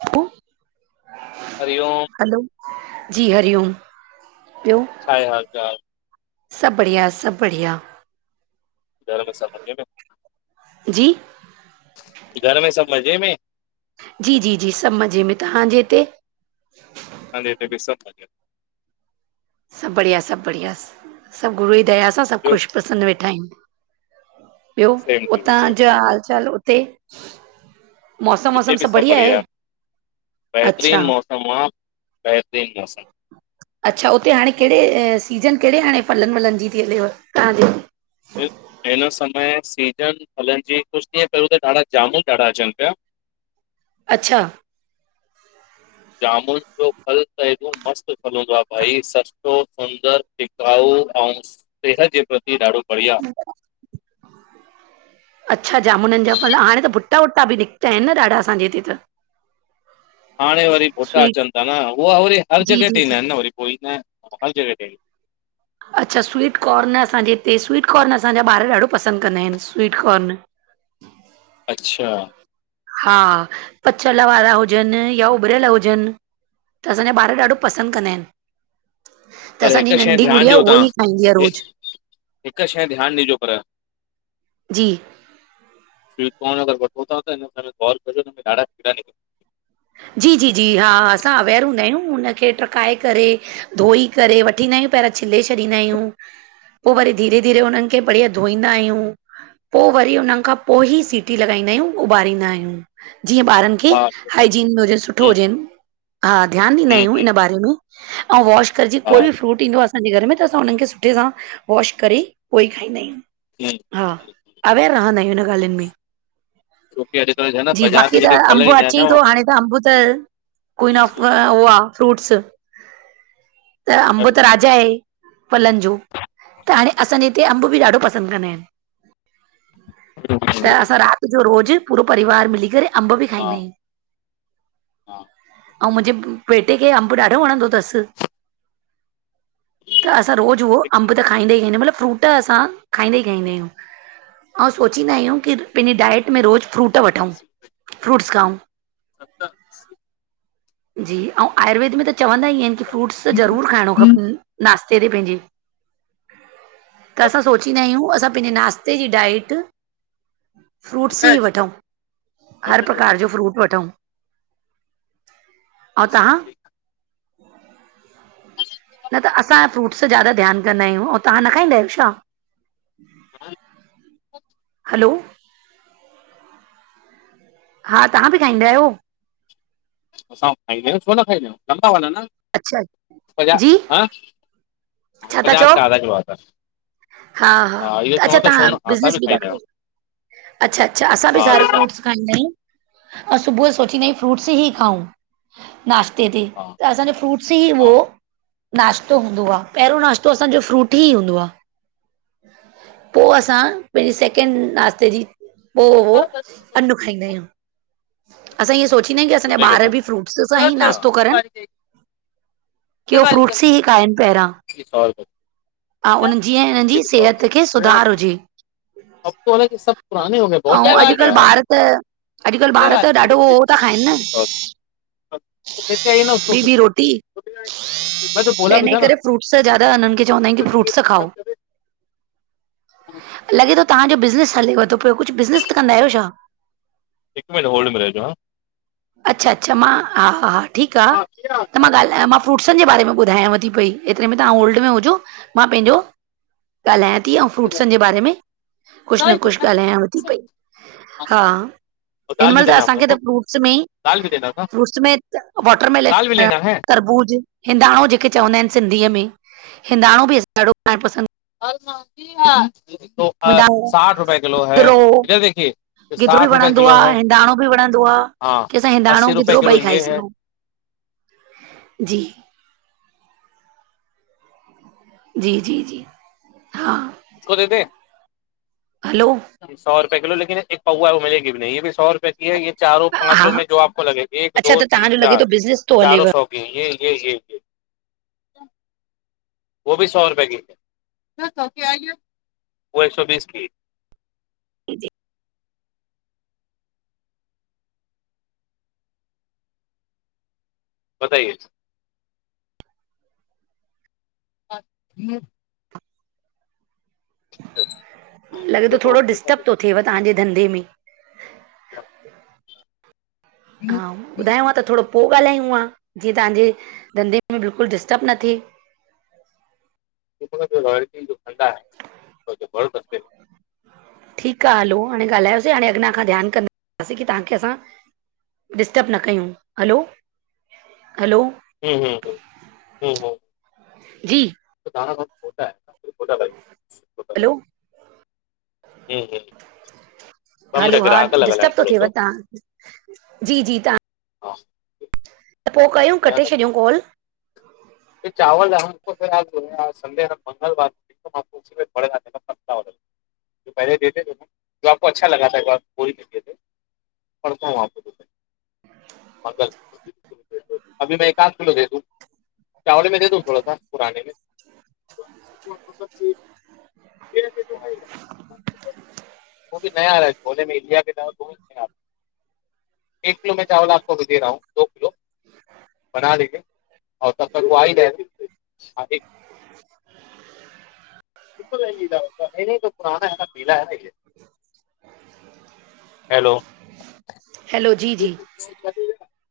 उ [unintelligible] हरी ओम। हलो, जी हरिओम ॿियो? छाहे हाल चाल? सब बढ़िया सब बढ़िया। घर में सब मज़े में जी घर में सब मज़े में? जी जी जी सब मज़े में, तव्हांजे हिते? असाजे हिते भी सब मज़े में। सब बढ़िया सब बढ़िया सब गुरूअ जी दया सां सब में ॿियो ख़ुश प्रसंन वेठा आहियु। ॿियो, सेम टू यू उतां सेम जा हाल चाल उते मौसम हिते वौसम बि सभु सब आहे बढ़िया, अच्छा बहेतरीन मौसम आ बहेतरीन मौसम आ। अच्छा उते हाणे कहिड़े सीजन कहिड़े हाणे फल फलन जी थी हलेव तव्हांॾे? हिन समय सीजन फलन जी कुछ ॾींहं पहिरयों त ॾाढा जामुन ॾाढा अचन पिया। अच्छा जामुन जो फल त हेॾो मस्त फल हुंदो आ भाई स सुठो सुंदर टिकायो अऊ सेहत से प्र अच्छा जामुनन जा फल हाणे त भुटा भुटा वुटा बि निकता आहिन ॾाढा असांजे हिते त। हाणे वरी भुटा स्वीट अचन था न उहा वरी हर जी जॻह जी ते जी ईंदा आहिन न वरी पो न हर जॻह तें ईंदा आहिन। अच्छा स्वीटकॉर्न असांजे हिते स्वीटकॉर्न असांजा ॿार ॾाढो पसंद कंदा आहिन स्वीटकॉर्न। अच्छा! हा पचल वारा हुजन या उबरयल हुजन। त असांजा ॿार ॾाढो पसंद कंदा आहिन। त पर असांजी हिक शइ नंढी ध्यानु गुड़िया ॾियो उहो तव्हां ही खाईंदी आ रोज़। हिक शइ ध्यान ॾिजो पर। जी स्वीट कॉर्न अगर वठो था हिन समय गोर कजो त ॾाढा कीड़ा निकरंदा जी जी जी हा असां अवेर हूंदा आहियूं हुनखे ट्रकाए करे धोई करे वठींदा आहियूं पहिरां छिले छॾींदा आहियूं पो वरी धीरे धीरे हुन्न खे बढ़िया धोईंदा आहियूं। पो वरी उनन खां पो ही सीटी लॻाईंदा आहियूं उॿारींदा आहियूं जीअं ॿारन खे हा हम्म हाइजीन भी हुजे सुठो हुजेन, हा ध्यान ॾींदा हम्म आहियूं हम्म हिन बारे में। अऊ वॉश कर जी हा कोई बि फ्रूट ईंदो आ असांजे घर में त असां हुनन खे सुठे सां वॉश करे पो ही खाईंदा आहियूं। जी हा, अवेयर रहंदा आहियूं हिन ॻाल्हियुनि में। छोकी अॼुकल्ह छा आहे न जी बाज़ार में बाक़ी त जेके फल अंब ईंदा आहिनि अचै न ई तो उहे हाणे अंब त क्वीन ऑफ, उहो आ फ्रूट्स। त अबं त राजा आहे फलन जो त हाणे असांजे हिते अम्ब बि ॾाढो पसंद कंदा आहिन। त असां रात जो रोज़ पूरो परिवार मिली करे अम्ब भी हा खाईंदा आहियूं। हा आऊ मुंजे बेटे खे अंब ॾाढो वणंदो तस। त असां रोज़ उहो हिक मिंट अम्ब त खाईंदा ही आहियूं मतलब फ्रूट असां खाईंदे ही खाईंदा आहियूं अऊ सोचींदा आहियूं कि पंहिंजी डाइट में रोज़ फ्रूट वठूं। सत फ्रूटस खाऊ। [unintelligible] जी अऊ आयुर्वेद में त चवंदा ही आहिन की फ्रूट्स त ज़रूर खाइणो खपे। नाश्ते ते पंहिंजे त असां सोचींदा आहियूं असां पंहिंजे नाश्ते जी डाइट फ्रूट्स ई पंकज वठूं ॿ हर मिंट प्रकार होल्ड जा फ्रूट ओं असां तव्हां न त असां फ्रूट्स ज्यादा ध्यान कंदा आहियूं, ऐं तव्हां न खाईंदा आहियो छा? हा [unintelligible] हलो हा, तव्हां बि खाईंदा आहियो? असां ॿि खाईंदा आयूं, छो न खाईंदायूं न था वञा, अच्छा [unintelligible] पजा, जी ह छा था चओ पचास का आधा किलो आता हा हा इहो त अच्छा, चवां थो छो तव्हां न असां बिज़नेस बि ॿि था खाईंदा आहियूं कयो। अच्छा अच्छा, असां ॿि हा सार फ्रूटस खाईंदा आंयूं अउं, सुबुह सोचिंदा आयूं, फ्रूट्स ई खाऊं। नाश्ते ते, हा त असांजो फ्रूट्स ई उहो हा नाश्तो हूंदो आ। पहिरियों नाश्तो असांजो फ्रूट ई हूंदो आ। पो असां, पंहिंजे सैकेंड नाश्ते जी, पो अन्नु खाईंदा आहियूं। असां इअं सोचींदायूं कि असांजा दूल्हे के ॿार दिन ॿि फ्रूट्स सां ई नास्तो करन। के हू फ्रूट्स ई खाइंन पैरां जी सौ रु [unintelligible] ह उननि जी उनि जी सेहत खे रुपये सुधारु हुजे। अब तो है ना कि सब पुराने होे ऐं अॼुकल्ह गए। ॿार त अॼुकल्ह ॿार त ॾाढो उहो था खाइनि न [unintelligible] ते आई न ॿी ॿी [unintelligible] रोटी त हिन करे फ्रूट्स ज्यादा हिननि खे चवंदा आहियूं कि फ्रूट्स खाओ। लॻे थो तव्हांजो बिज़नेस हलेव थो पियो, कुझु बिज़नेस त कंदा आहियो छा? हिकु मिनट होल्ड में रहजो, हा। अच्छा अच्छा, मां हा हा हा ठीकु आ। हाँ त मां ॻाल्हि, मां फ्रूट्सनि जे बारे में ॿुधायांव थी पेई, एतिरे में तव्हां होल्ड में हुजो, मां पंहिंजो ॻाल्हायां थी ऐं फ्रूट्सनि जे बारे में कुझु न कुझु ॻाल्हायांव थी पई। हा और हिन दाल भी महिल त देना आप असांखे लोगों त को फ्रूट्स मेंइ दाल भी देना था फ्रूट्स में वॉटर दाल भी मेलन, लेना है तरबूज हिंदाणो जेके चवंदा आहिनि सिंधीअ, में हिंदाणो बि असां ॾाढो खाइण पसंदि [inaudible] हिंदाणो साठ रुपए किलो है, इधर देखिए। गिदरो बि साठ रुपए वणंदो किलो आ, है हिंदाणो बि वणंदो आ, हाँ असां अस्सी हिंदाणो रुपए गिदरो किलो ॿई ये खाईंदा है आहियूं। जी जी जी जी, हा। कुझको थ ते [unintelligible] हलो सौ रुपए किलो, लेकिन हिकु पआ मिलेगी भी नहीं हीअ बि सौ रुपए इन चारो हा पांचो में जो आपको लॻे, एक अच्छा दो त तव्हांजो तीन लॻे चार, थो बिज़नेस थो चारो हलेव सौ [unintelligible] वो भी सौ रुपए की, [unintelligible] वो एक सौ बीस की बताइए ह ह [unintelligible] लॻे थो देखो, थोड़ो हम दूसरा डिस्टब थो थिएव तव्हांजे धंधे में। च [unintelligible] हा ॿुधायांव त थोड़ो पो ॻाल्हायूं हा, जीअं तव्हांजे धंधे में बिल्कुल डिस्टब न थिए त रॉयल्टीन जो खंदा आहे ब कस [unintelligible] ठीक आ हलो हाणे ॻाल्हयोसीं, हाणे अॻियां खां ध्यानु कंदासीं कि तव्हांखे असां डिस्टब न कयूं, हलो हलो हम्म हमम जी दा भ [unintelligible] हलो हूं हूं हेलो हा डिस्टब थो थेव तां जी जी तां हा पो कयूं नया कटे लॻे छॾियूं कॉल चावल [unintelligible] संडे मंगलवार [unintelligible] जो पहले देते थे जो आपको अच्छा लगा था वहीं देते थे पढ़तो आ [unintelligible] अभी में एक आध किलो दे दू चावल में दे दू थोड़ा सा पुराने में? [unintelligible] वो बि नया है [unintelligible] हो जन इंडिया में एक किलो चावल मैं आपको अभी दे रहा हूं दो किलो बना लीजिए। आऊं सब तो [unintelligible] बिल्कुल ई ये तो पुराना है न पीला है न ये [unintelligible] हेलो हेलो जी जी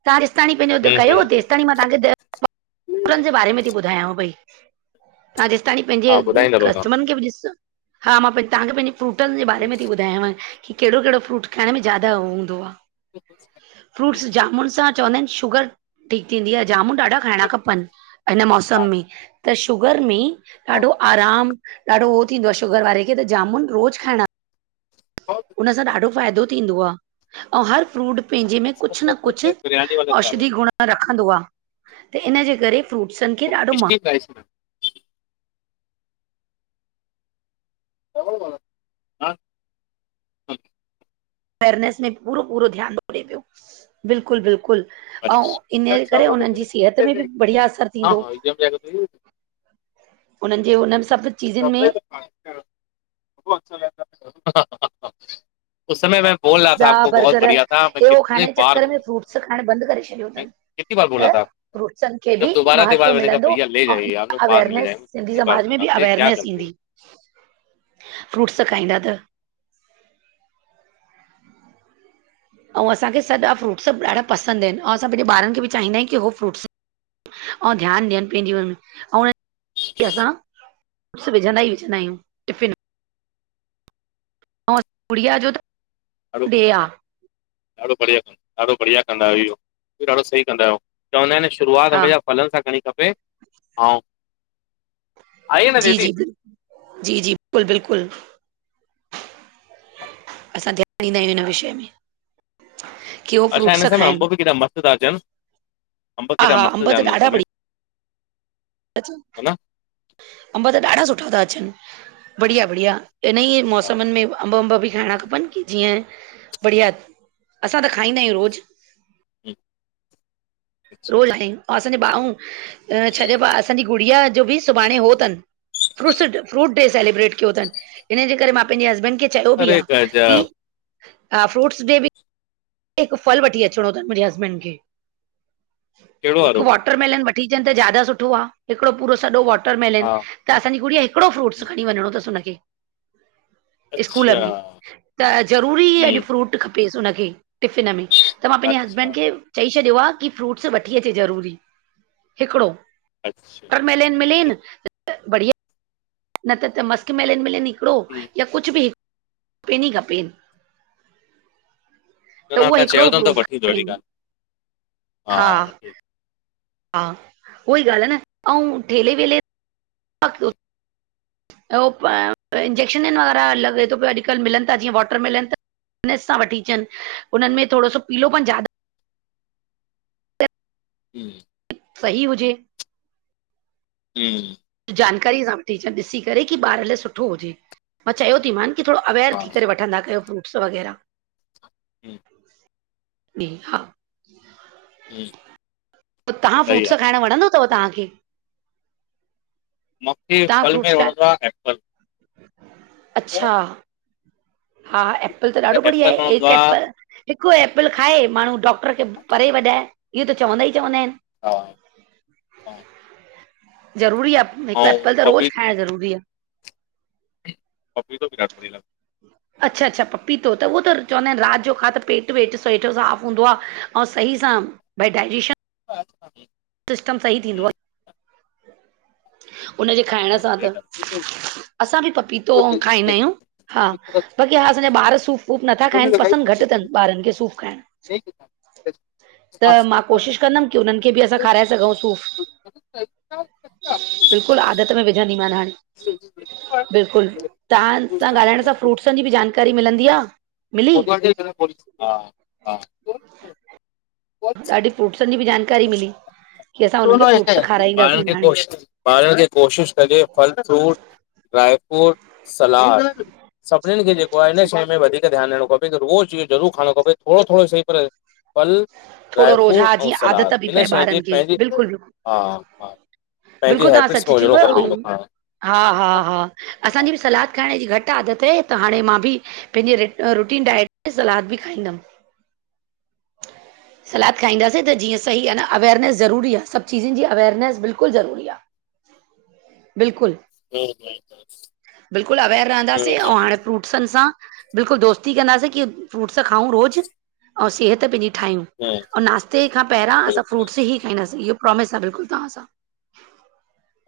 तां जेसताणी पैंजो अध हम्म कयो हम्म तेसताणी मां तहांखे उनन हम्म। जे बारे में ती ॿुधायांव पई तां जेसताणी पैंजे हा ॿुधाईंदो रहंदो कस्टमरन खे बि ॾिस हा मां तांखे पहिजे फ्रूटन जे बारे में ती ॿुधायांव कि केड़ो केड़ो फ्रूट खाइण में ज्यादा हो हूंदो आ [inaudible] फ्रूट्स जामुन सां चवंदा इन शुगर ठीक थींदी आ जामुन ॾाढा खाइणा खपन हिन मौसम हा में, त शुगर में ॾाढो आराम ॾाढो हो थींदो आ शुगर वारे खे त जामुन रोज खाइणा हा उन सां ॾाढो फ़ाइदो थींदो आ अऊं हर फ्रूट पैंजे में इस को हम कुछ न लोग कुछ बोलते हैं बिरयानी वाला चावल औषधी गुण रखंदो आ त इनजे करे फ्रूटसन खे ॾाढो महत्व ठीक आ [unintelligible] हाँ हाँ, अवेयरनेस में पूरो पूरो ध्यान रखे पियो बिल्कुल बिल्कुल अऊं अच्छा या इनजे करे चावल तो उनन फिर जी सेहत इससे में बि रहेगा। बढ़िया असर हाँ थींदो हाँ एकदम जाकर तो ये- उन्हनि जे उनन सभ [unintelligible] उस समय में बोल रहा था पिज़्ज़ा आपको बहुत बढ़िया था कितने बार सिखाइण बंद करे छॾियो मैं तन। कितनी बार बोला त था आपको? फ्रूटसन खे बि जब दोबारा महत्व दोबारा मैंने कहा मिलंदो भैया ले ऐं जाइए आप लोग बाद में ले अवेयरनेस जाएंगे सिंधी कितनी बार समाज में बोला बि मैं क्या अवेरनेस करती हूँ ईंदी फ्रूट्स खाईंदा त अऊं असांखे सॾा फ्रूट्स ॾाढा पसंद आइन अऊं असां पंहिंजे ॿारन खे बि चाहींदा आयूं तकि हो फ्रूट्स अऊ़ ध्यान ॾियन पैंजी हुन, अऊं उनन खे असां असां विझंदा ई विझंदा आयूं टिफ़िन में। अऊं गुड़िया जो त अरे [inaudible] डे आहे ॾाढो बढ़िया, ॾाढो बढ़िया कंदा आयो आयो हे, ॾाढो सही कंदा आयो, चवंदा आइन न शुरुआत हा हमेशा फलन सां करणी खपे अऊं जी- जी, बिल, जी- जी, बिल्कुल- बिल्कुल। असां ध्यान ॾींदा आयूं इन विषय में। की उहो अच्छा हिन फ्रूट्स समय अम्ब खाइनि बि केॾा मस्त ता अचन, अम्ब हा केॾा हा मस्त अंब अचन हिन समय। अम्ब त ॾाढा सुठा ता अचन, बढ़िया- बढ़िया इन ई हा मौसमन में अम्ब- अम्ब बि खाइणा खपन जीअं बढ़िया, असां त खाईंदा आयूं रोज़। अच्छा रोज़ आयूं, असांजी ॿाऊं छॾे, असांजे गुड़िया जो बि सुभाणे हो तन फ्रुटस फ्रूट डे सेलिब्रेट कयो थ़नि, हिन जे करे मां पंहिंजे हसबैंड खे चयो बि अरे आ कि गजब आ फ्रूट्स डे बि हिक फल वठी अचणो थन मुंहिंजे हसबैंड खे, कहिड़ो वारो हिकु व वॉटर मेलन वठी अचन त ज्यादा सुठो आ, हिकिड़ो पूरो सॼो वॉटर हा मेलन। त असांजी गुड़िया, हिकिड़ो फ्रूट्स खणी वञिणो अथसि हुनखे स्कूल अच्छा में, त ज़रूरी अॼु हम्म फ्रूट खपेस हुनखे टिफ़िन में। त मां पंहिंजे हस्बैंड अच्छा ख़े चई छॾियो आ कि फ्रूट्स वठी अचे ज़रूरी, हिकिड़ो। अच्छा [inaudible] वापर मेलेन मिलेन, त बढ़िया न त- त मस्क मेलेन मिले हिकिड़ो ठीकु या कुछ बि हिक खपेन ही खपेन। न त न उहो तव्हां चयो हिकिड़ो अथनि त फ्रूट वठी ईंदो अहिड़ी खपेन, ॻाल्हि हा। वठी ईंदो। हा उहाई ॻाल्हि आ न, ऐं ठेले वेले अफसोस [inaudible] इंजेक्शनन वारा लॻे थो पियो अॼुकल्ह मिलन था, जीअं वॉटर मिलनि त ध्यान सां वठी अचन, उन्हनि में थोड़ो सो पीलो पन ज्य जी। सही हुजे। हम्म जानकारी सां वठी अचन ॾिसी करे कि ॿार लाइ सुठो हुजे, मां चयो थि मान। थोड़ो अवेयर हा थी क़रे वठंदा कयो फ्रूट्स वग़ैरह। हम्म इहा। [unintelligible] जी। [inaudible] तव्हां, फ्रूट्स खाइण वणंदा अथव, तहांखे? मूंखे तव्हां फल में फ्रूट्स खाइण वणंदो आ ऐप्पल। अच्छा, हा ऐप्पल त ॾाढो बढ़िया एप्पल आहे, वणंदो एक आहे ऐपल हिक ऐप्पल खाए माण्हू डॉक्टर खे परे भॼाए, इहो त चवंदा ई चवंदा आहिन। हा हा। ज़रूरी आ, हिक ऐं ऐप्पल त रोज पपी खाइण ज़रूरी आ। पपीतो बि जाम [unintelligible] अच्छा-अच्छा, पपीतो, त उहो त चवंदा आहिन रात जो खा पेट वेट साफ़ु हूंदो आ। और सई-सां बेड ड्राइजेशन अच्छाछ हा। सिस्टम सही थींदो आ हुनजे खाइण सां सही त। ॻाल्हि आहे असां ॿि पपीतो खाईंदा आयूं हा बाक़ी हा असांजा ॿार सूफ। सूफ नथा खाइन पसंद घट तन ॿारन खे सूफ खाइण। ठीक सा। त मां कोशिश कंदम कि उनन खे ॿि असां खाराए सघूं सूफ़। बिल्कुल हा आदत में विझंदी मांन हाणे। बिल्कुल, तां सां ॻालाइण सां फ्रूट्सन ॼी ॿि जानकारी मिलंदी आ। [unintelligible] बस अॼ फ्रुटसन ॿि जान दोन व जी खाराईंदासीं हाणे गोष [unintelligible] ॿारन खे कोशिश कजे फल फ्रूट, ड्राईफ्रूट सलाद सभिन खे जेको आये इन शइ में वधिक तोखे ध्यान ॾियणो खपे रोज़ इयो जरूर खाइण खपे थोरो- थोरो सी पर फल, थोरो ड्राई रोज़ फ्रूट हा ऐं जीअं आदत सलाद। बि हिन पए शइ ॿारनि ॼी खे पैंजी बिल्कुलु बिल्कुलु हा-हा पैंजी हेैबिट्स में हुजणो खपे इयो। हा-हा-हा, असांजी ॿि सलाद खाइण ॼी घट आदत आये त हाणे मां ॿि। पैंजी रिट रुटीन डाइट में सलाद ॿि खाईंदम। ह सलाद खाईंदासीं त जीअं सही आ न अवेयरनेस ज़रूरी आ सॿ चिज़न ॼी अवेरनैस बिल्कुल ज़रूरी आ। बिल्कुल बिल्कुलु अवेयर रहंदासीं ऐं हाणे फ्रूट्सनि सां बिल्कुल दोस्ती कंदासीं कि फ्रूट्स खाऊं रोज़ ऐं सेहत पैंजी ठायूं। ऐं नाश्ते खां पैंरां असां बिल्कुलु फ्रूट्स ई खाईंदासीं इयो प्रोमिस आ बिल्कुल तांसां।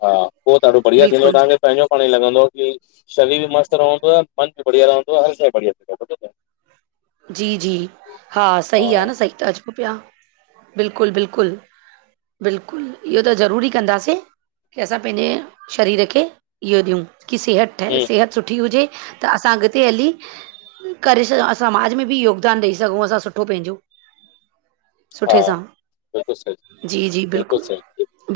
हा पो ॾाढो बढ़िया थींदो बिल्कुलु तांखे पैंजो पाणे ई लॻंदो की शरीर ॿि मस्त रहंदो आ मन ॿि ॿढिया रहंदो आ हर शइ बढिया रहंदी आ समझो ता। जी-जी हा सही आ न सही त चयो पया बिल्कुल-बिल्कुल। बिल्कुल इयो त ज़रूरी कंदासीं। की असां पैंॼे शरीर खे इयो ॾियूं की सेहत ठये हम्म सेहत सुठी हुजे त असां अॻते हली करे सघ समाज में ॿि योगदान ॾेई सघूं असां सुठो पैंॼो। हा सुठे सां बिल्कुलु सही जी-जी बिल्कुलु बिल्कुल। सही